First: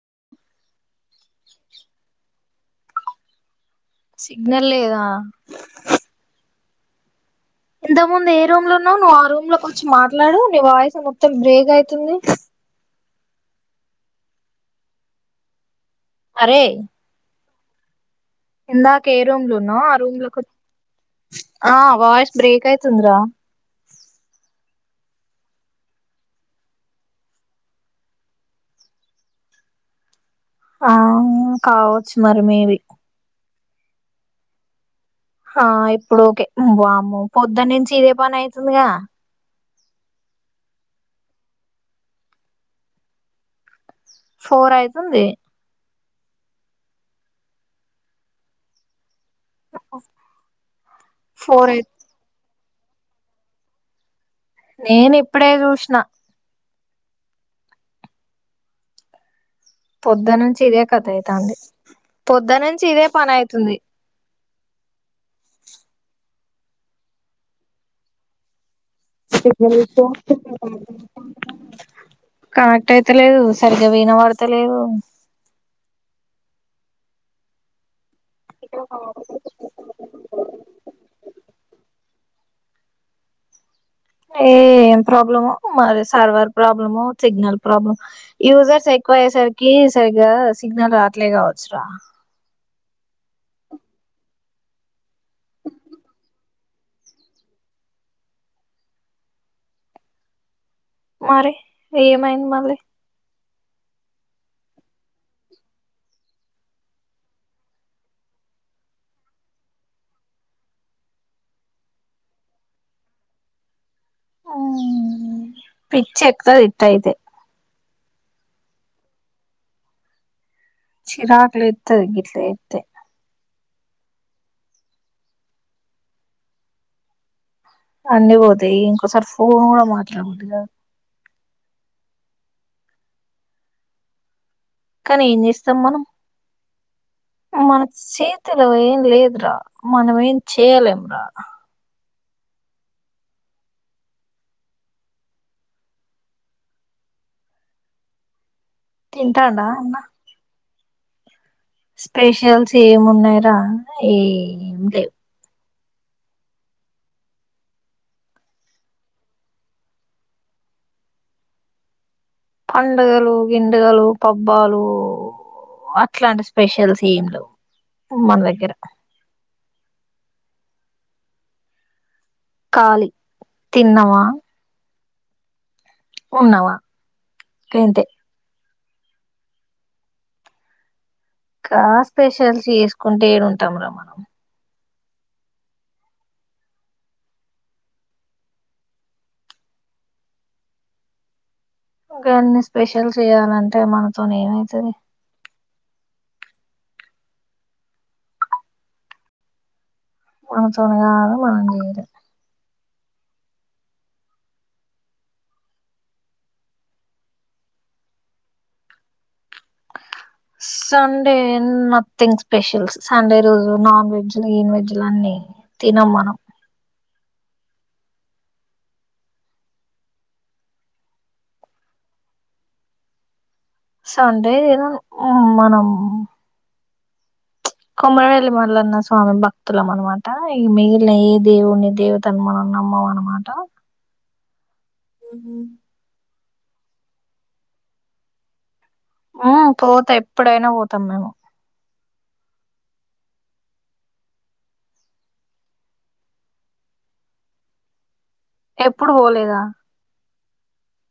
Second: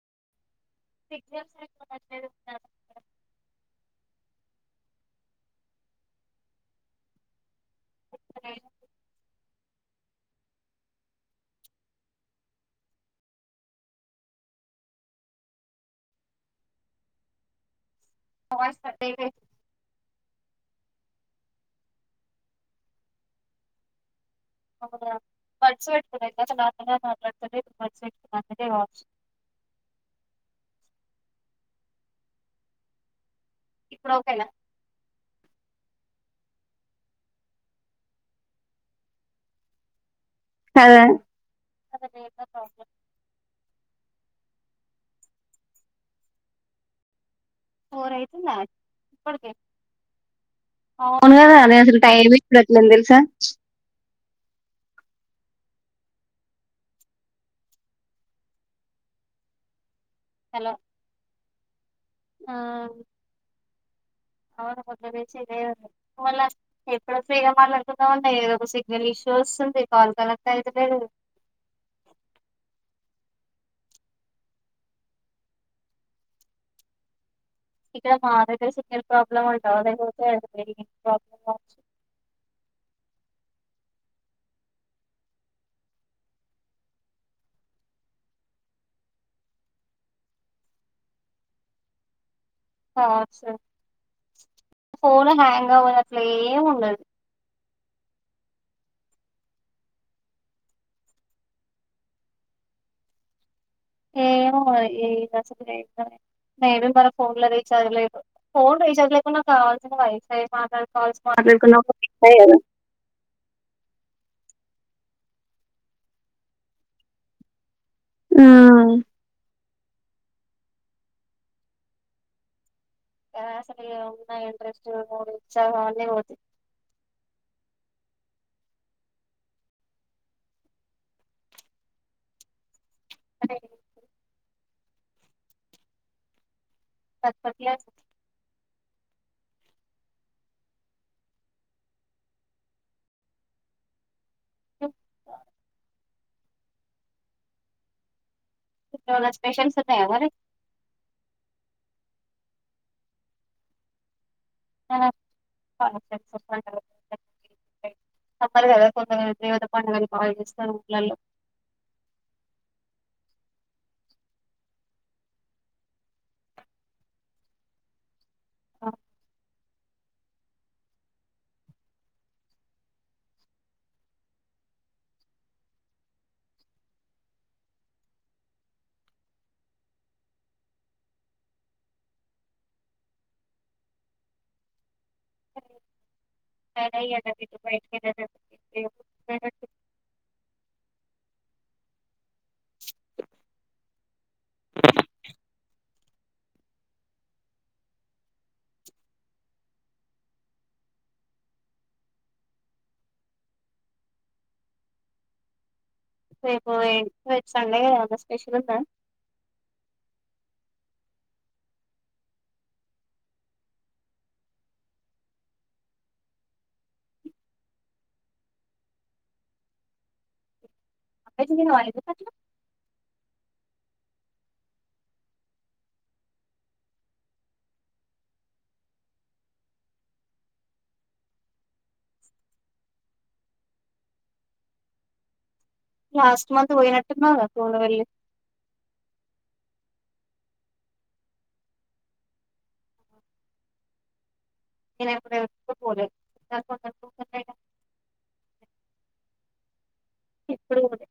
[unintelligible] [inaudible] Signal సరిగ్గా వోత్తలేదు. గదా సిగ్నల్ లేదా ఇంతకు ముందు ఏ రూమ్లో ఉన్నావ్ నువ్వు ఆ రూమ్లో వోచ్చి మాట్లాడు నీ వాయిస్ మొత్తం బ్రేక్ అయితుంది. అరేయ్ వాయిస్ ఇందాక కట్ ఏ అయిపోతుంది రూమ్ల ఉన్నావు ఆ రూమ్ లోకి వో ఆ వాయిస్ బ్రేక్ అయితుంది రా అవునా బడ్స్ పెట్టుకున్న ఇందాక నార్మల్గా మాట్లాతుండే ఇప్పుడు బడ్స్ పెట్టుకున్న అందుకే కావచ్చు. ఆ ఉ కావచ్చు మరి మేబి ఇప్పుడోకేనా ఆ ఇప్పుడోకే వామ్మో పొద్దన్నించి ఇదే పని అయితుందిగా అదే ఫోర్ అయితుంది. అవున్ గదా ఫోర్ నే అయి అసలు టైమే ఇప్పుడెట్లుంది దేలుసా నేనిప్పుడే చూసిన పొద్దన్నుంచి హలో ఇదే కథ అయితంది. ఆ పొద్దన్నించి ఇదే పనయితుంది. అవును పోద్దన్నించి ఇదేగదా ఒవేల్లా ఎప్పుడు ఫ్రిగా మాట్లాడుకుందాం అన్న ఎదొక సిగ్ కనెక్ట్ అయితలేదు సరిగ్గా వినవడ్తలేదు. ఇడ మా దగ్గర సిగ్నల్ ప్రాబ్లం అంటవ లేకపోతే ప్రాబ్లెమ్ కావచ్చు. ఏ ఏం ప్రాబ్లమో మరి సర్వర్ ప్రాబ్లమో సిగ్నల్ ప్రాబ్లమో యూజర్స్ ఎక్ ఎక్కువయ్యేసరికి సరిగా సిగ్నల్ రావట్లే కావచ్చురా కావచ్చు ఫోను హాంగ్ అవ్వదు. ఆట్లే ఏం ఉండదు. మరి ఏమైంది మళ్ళీ ఏమో మరి ఇడ సక్కగా [unintelligible] మేబి వాల ఫోన్ ల రీచార్జ్ లేదు ఫోన్ రీచార్జ్ లేకున్నా కావాల్సిన వైఫై మాట్లాడుకోవాల్సిన మాట్లాడుకున్న ఒకటి పై గదా [unintelligible] హ్ పిచ్చెక్కు తది ఇట్లయితే హ్ చిరాకు లేత్తది గిట్ల చేత్తె ఆ సక్కగా ఉన్నా ఇంట్రెస్ట్ మూడు ఉచ్చహం అన్ని పోతయ్ అన్నివోతాయి ఇంకోసారి ఫోన్ కూడా మాట్లాడబుద్ది గాదు. [inaudible] కానీ ఏం చేస్తాం మనం మన చేతిలో ఏం లేదు రా మనం ఏం చేయలేం రా టుక్ తానే ఇప్పుడెమన్న తింటాండా స్పెషల్స్ అన్న వున్నాయ మరి స్పెషల్స్ ఏమ్ ఉన్నాయిరా ఏం లేవు [unintelligible] తప్పదు గాదా కొంత [unintelligible] ఏమైతే పండుగలు బాగా చేస్తారు. ఊర్లల్లో పండగలు గిండుగలు పబ్బాలు అట్లాంటి స్పెషల్స్ ఏం లేవు మన దగ్గర కాలి తిన్నవా ఉన్నావా ఇంతే కా స్పెషల్స్ చేసుకుంట ఏడు ఉంటాం రా మనం [inaudible] గన్ని స్పెషల్స్ చెయాలంటే మనతోనీ ఏమైతది మన తోని కాదు మనం చేయలేం రేపు ఏ సండే కదా స్పెషల్ ఉందా సండే నథింగ్ స్పెషల్ సండే రోజు నాన్ వెజ్లు ఈన్ వెజ్లు అన్ని తినం మనం వెజ్ తినవా ఎందుకు అట్లా సండే తినను మనం కొమరవేల్లీ మళ్ళన్న స్వామి భక్తులం అనమాట ఈ మిగిలిన ఏ దేవుని దేవుత ను మనం నమ్మం ఆనమాట హు లాస్ట్ మంత్ పోయినట్టున్నవ్ కదా కొమరవెల్లి ఆ పోతా ఎప్పుడైనా పోతాం మేము నేను ఎప్పుడు పోలే [inaudible] ఎప్పుడు పోలేదా ఎప్పుడు పోలే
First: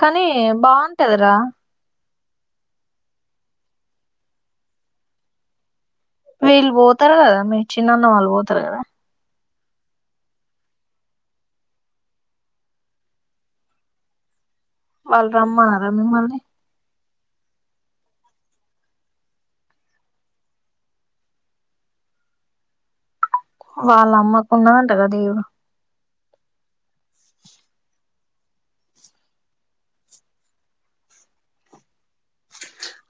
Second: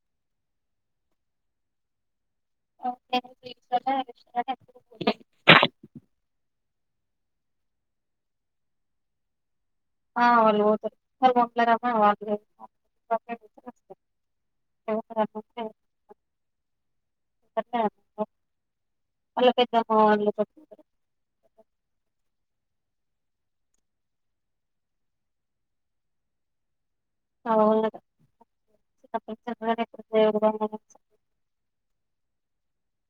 కానీ బాగుంటది రా [inaudible] వీళ్ళు పోతారు కదా మీ చిన్నన్న వాళ్ళు పోతారు కదా ఆ వాళ్ళు పోతారు [inaudible] వాళ్ళు రమ్మన్నార మిమ్మల్ని వాళ్ళా పెద్దమ్మ వాళ్ళు [inaudible] వాళ్ళ అమ్మకు ఉన్నా దంట కదా దేవుడు ఆవ్ ఉందట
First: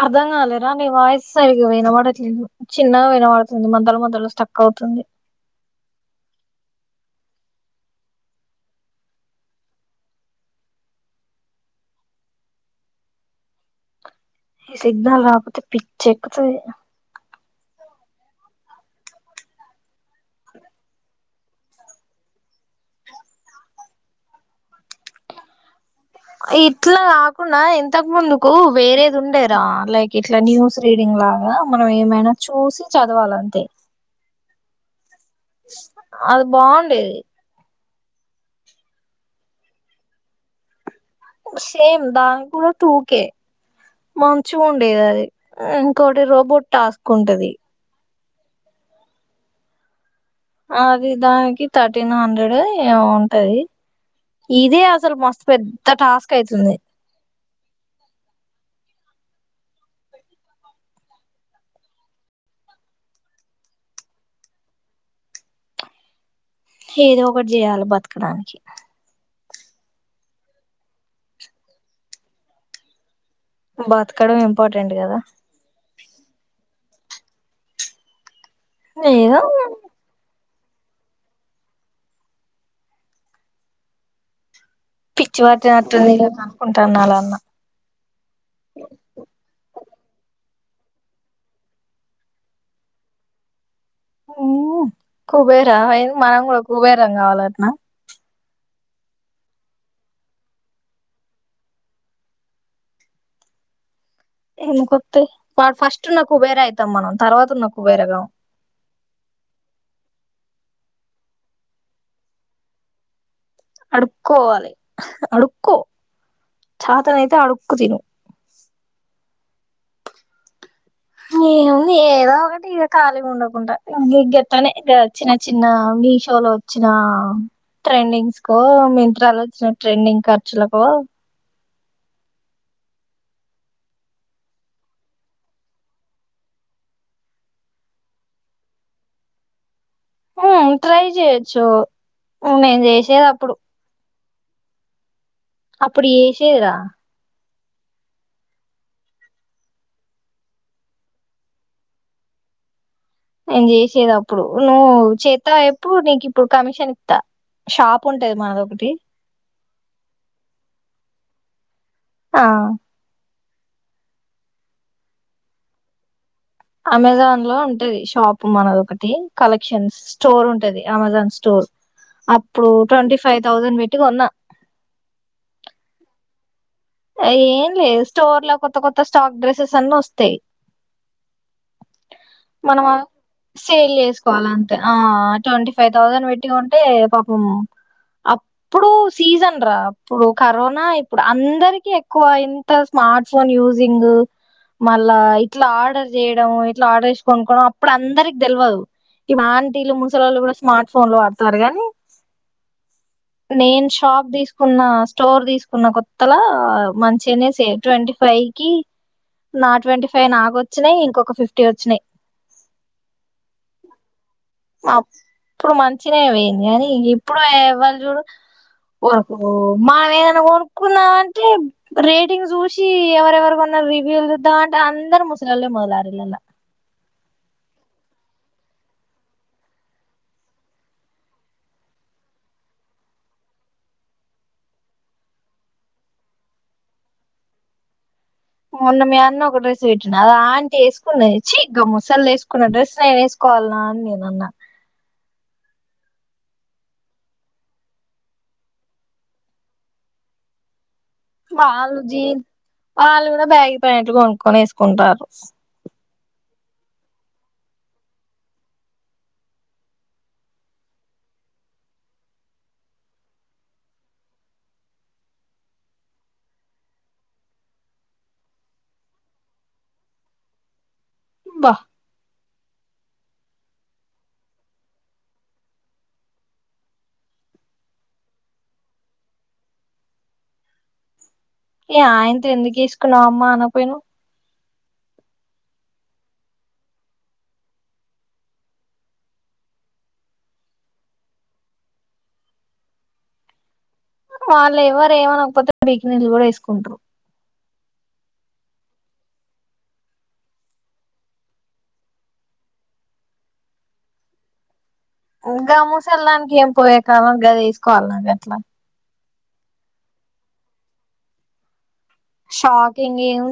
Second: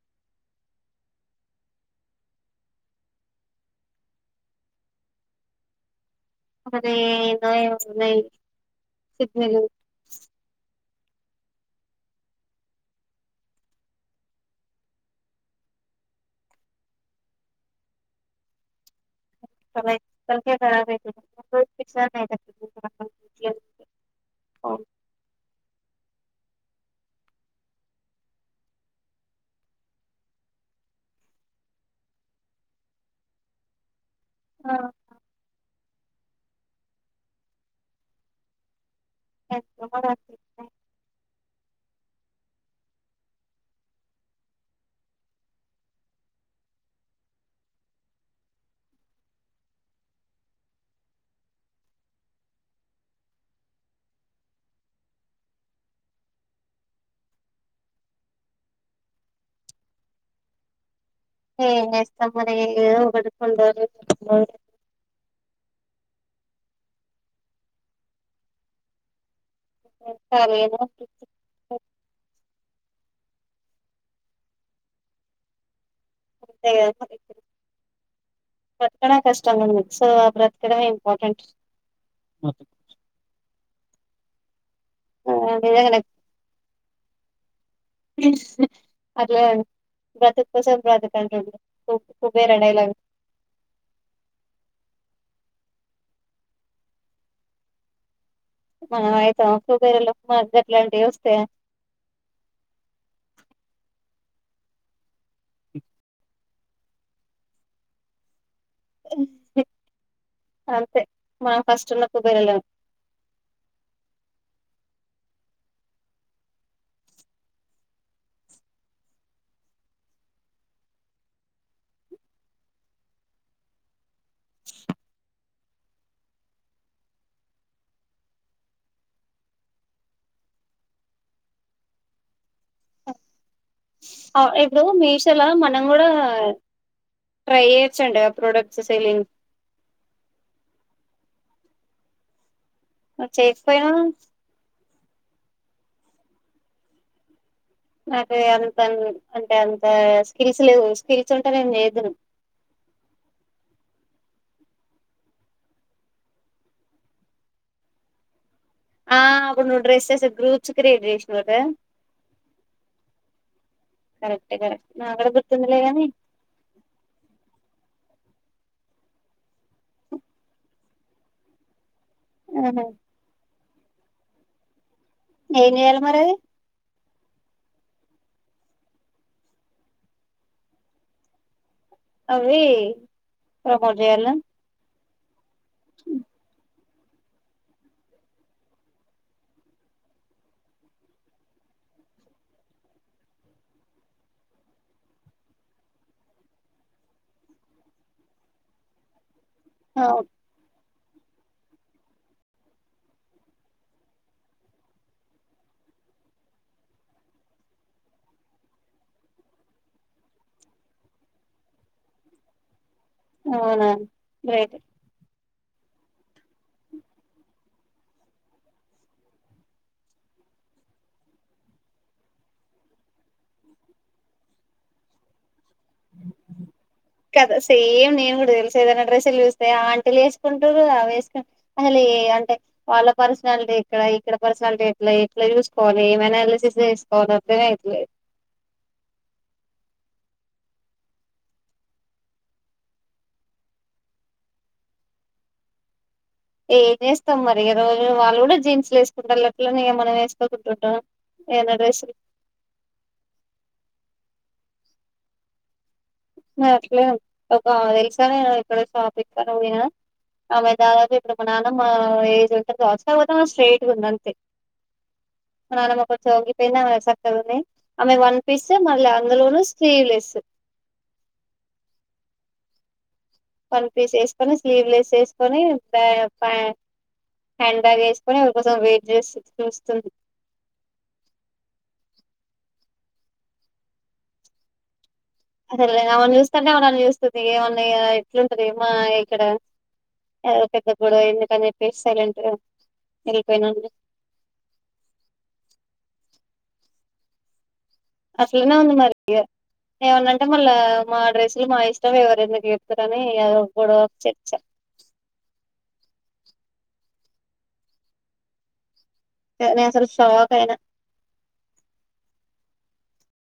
అర్థం కాలేరా నీ వాయిస్ సరిగ్గా వినబడట్లేదు చిన్నగా వినబడుతుంది మధ్యలో మద్యలో స్ట్రక్ అవితుంది [unintelligible] సిగ్నల్ సిగ్నల్ రాకపోతే పిచ్చ ఎక్కుతది [inaudible] ఓ ఇట్లా కాకుండా ఇంతకు ముందుకు వేరేది ఉండేరా లైక్ ఇట్లా న్యూస్ రీడింగ్ లాగా మనం ఏమైనా చూసి చదవాలంతే ఆ అది బాగుండేది [inaudible] సేమ్ దాని కూడా టూ కే మంచిగా ఉండేది అది ఇంకోటి రోబోట్ టాస్క్ ఉంటది అది దానికి థర్టీన్ హండ్రెడ్ ఏమో ఉంటది ఇదే అసలు మస్తు పెద్ద టాస్క్ అయితుంది ఎం చేస్తావ్ మరి ఏదో ఒకటి [unintelligible] ఏదో ఒకటి చేయాలి బతకడానికి [unintelligible] బతకడమే ఇంపార్టెంట్ కదా ఏమో బతకడం ఏదో కష్టంగా ఉంది సో ఇక్కడ ఇంపార్టెంట్ పిచ్చి నిజంగానే వట్టినట్టుంది అనుకుంటాండు అలా అన్నా. పిస్ పర్లేదు [inaudible] కోసేపు బ్రతుకు అంటడు కు కుబేరా డయిలాగు. హ్ కుబేర ఏయింది మనం కూడా కుబేరలు కావాలఅటనా. మనం అయితమా కుబేరులం మనకి గట్లాంటివి వస్తయా. [inaudible] ఎందుకు వత్తయి వాడు ఫస్ట్ ఉన్న కుబేర అయితం మనం తర్వాత ఉన్న కుబేరకాం ఎం అంతే మనం ఫస్ట్ ఉన్న కుబేరులం అడుక్కోవ్వాలే అడుక్కో చాతనైతే అడుక్కు తిను. ఏముంది ఏదో ఒకటి ఇగా ఖాళీగా ఉండకుండా ఇ గత్తనే గా చిన్న చిన్న మిషోలో వచ్చినా ట్రెండింగ్స్ కో మింత్రాలో వచ్చిన ట్రెండింగ్ ఖర్చులకో ఇప్పుడు మీషోలా మనం కూడా ట్రై చేయచ్చంటా కదా ప్రొడక్ట్స్ సెల్లింగ్ ఆ ట్రై చేయొచ్చు నేను చేశేది అప్పుడు. చేయకపోయినా అప్పుడు చేశేదా నాకు అంత అంటే అంత స్కిల్స్ లేవు స్కిల్స్ ఉంటే నేను చేద్దును. [inaudible] నేను చేసేది అప్పుడు నువ్వు చేత్తవా చెప్పు నీకు ఇప్పుడు కమిషన్ ఇత్తా. షాప్ ఉంటది మనది ఒక ఆ అప్పుడు నువ్వు డ్రెస్సెస్ గ్రూప్స్ క్రియేట్ చేసినవ్ కదా. ఆ కరెక్టే కరెక్ట్ నాక్కూడా గుర్తుందిలే కానీ అమెజాన్ లో ఉంటది షాప్ మనదొకటి కలెక్షన్స్ స్టోర్ ఉంటది అమెజాన్ స్టోర్ అప్పుడు ఆహా ట్వంటీ ఫైవ్ థౌజండ్ పెట్టి కొన్నా ఏం చేయాలె మరి అది ఏం లేదు స్టోర్ లో కొత్త కొత్త స్టాక్ డ్రెస్సెస్ అన్ని వస్తయి. అవి మనం ఆ సేల్ ప్రమోట్ చేయాలా చేసుకోవాలి అంతే. ఆ ట్వంటీ ఫైవ్ థౌజండ్ పెట్టి కొంటే పాపం అప్పుడు సీజన్ రా అప్పుడు కరోనా ఇప్పుడు అందరి కిఎక్కువ ఇంత స్మార్ట్ ఫోన్ యూజింగ్ మళ్ళా ఇట్లా ఆర్డర్ చేయడం, ఇట్లా ఆర్డర్ చేసికొనుకోవడం అప్పుడు అందరికి తెలియదు. ఇప్పుడు ఆంటీలు, అవు- ముసలోళ్ళు కూడా స్మార్ట్ ఫోన్లు వాడుతున్నరు గాని. నేను షాప్ తీసుకున్నా స్టోర్ తీసుకున్న కొత్తలా ఆ మంచిగనే సే ట్వంటీ ఫైవ్ కి నా ట్వంటీ ఫైవ్ నాకు వచ్చినయి ఇంకొక ఫిఫ్టీ వచ్చినయి. అవునా గ్రేటే అప్పుడు మంచిగనే పోయింది కానీ ఇప్పుడు ఎవ్వళు చూడు ఒరుకు మనం ఏదన్నా కొనుక్కున్నామం టే రేటింగ్ చూసి ఎవరెవరుకొన్నరు రివ్యూలు చూద్దాం అంటే అందరు ముస లోల్లే ఉన్నరు ఆ రివ్యూలల్లా. కదా సేమ్ నేను కూడా తెలుసు ఏదైనా డ్రెస్సులు చూస్తే ఆంటీలు వేసుకుంటారు అవి వేసుకు అసలు కే అంటే వాళ్ళ పర్సనాలిటీ ఎక్కడ ఇక్కడ పర్సనాలిటీ ఎట్లా, ఎట్లా చూసుకోవాలి ఏమానాలసిస్ చేసుకోవాలి. [inaudible] అర్థంమే అయితలేదు. మొన్న మీ అన్న ఒక డ్రెస్ పెట్టినిండు అది ఆంటీ వేసుకున్నది. చీ గా ముసల్దీ వేసుకున్న డ్రెస్ నేను ఏసుకో వాల్నా అని నేనన్నా. ఏం చేేస్తాం మరి. ఈ రోజులో వాళ్ళు కూడా జీన్స్లు వేసుకుంటాల్లు అట్లని మనం వేసుకోకుంటా ఉంటమా. వాళ్ళు జీన్ వాళ్ళు కూడా బ్యాగి ప్యాంట్లు కొనుక్కొని ఎసుకుంటాల్లు. అట్లేదు ఒక తెలుసా నేను ఇక్కడ షాపింగ్ అని పోయినా ఆమె దాదాపు ఇప్పుడు మా నాన్నమా ఏజ్ ఉంటంది చస్తా పోతే స్ట్రేట్గా ఉంది అంతే మా నాన్నమ్మ కొగిపోయింది ఆమె చక్కగా ఉన్నాయి ఆమె వన్ పీస్ మళ్ళీ అందులోనూ స్లీవ్ లెస్ బహ వన్ పీస్ వేసుకొని స్లీవ్ లెస్ వేసుకొని హ్యాండ్ బ్యాగ్ వేసుకొని అకోంచసం వెయిట్ చేస్త చూస్తుంది ఏ ఆయనతో ఎందుకు వేసుకున్నావమ్మా అనపోను అదేలే అమని చూస్తంటే అమనన్నని చూస్తుంది ఏమన్నా ఎట్లుంటది మా ఇక్కడ అదో పెద్ద గొడవయింది ఎందుకని చెప్పి సైలెంట్ గా వెళ్ళిపోయినండి వాళ్ళు ఎవరు ఏమనకపోతే బీకి నీళ్ళు కూడా వేసుకుంటారు అసలునా అంద మారిగా ఏమన్నాంటే మళ్ళా మా డ్రెస్సులు మా ఇష్టం ఎవరు ఎందుకు చెప్తారని కూడా చచ ఇంకా మూసెళ్డానికి ఏం పోయే కాలం ఇ గ తీసుకోవాలి నాకు అట్లా తనేసలు శోక్ ఏనా షాకింగ్ ఏ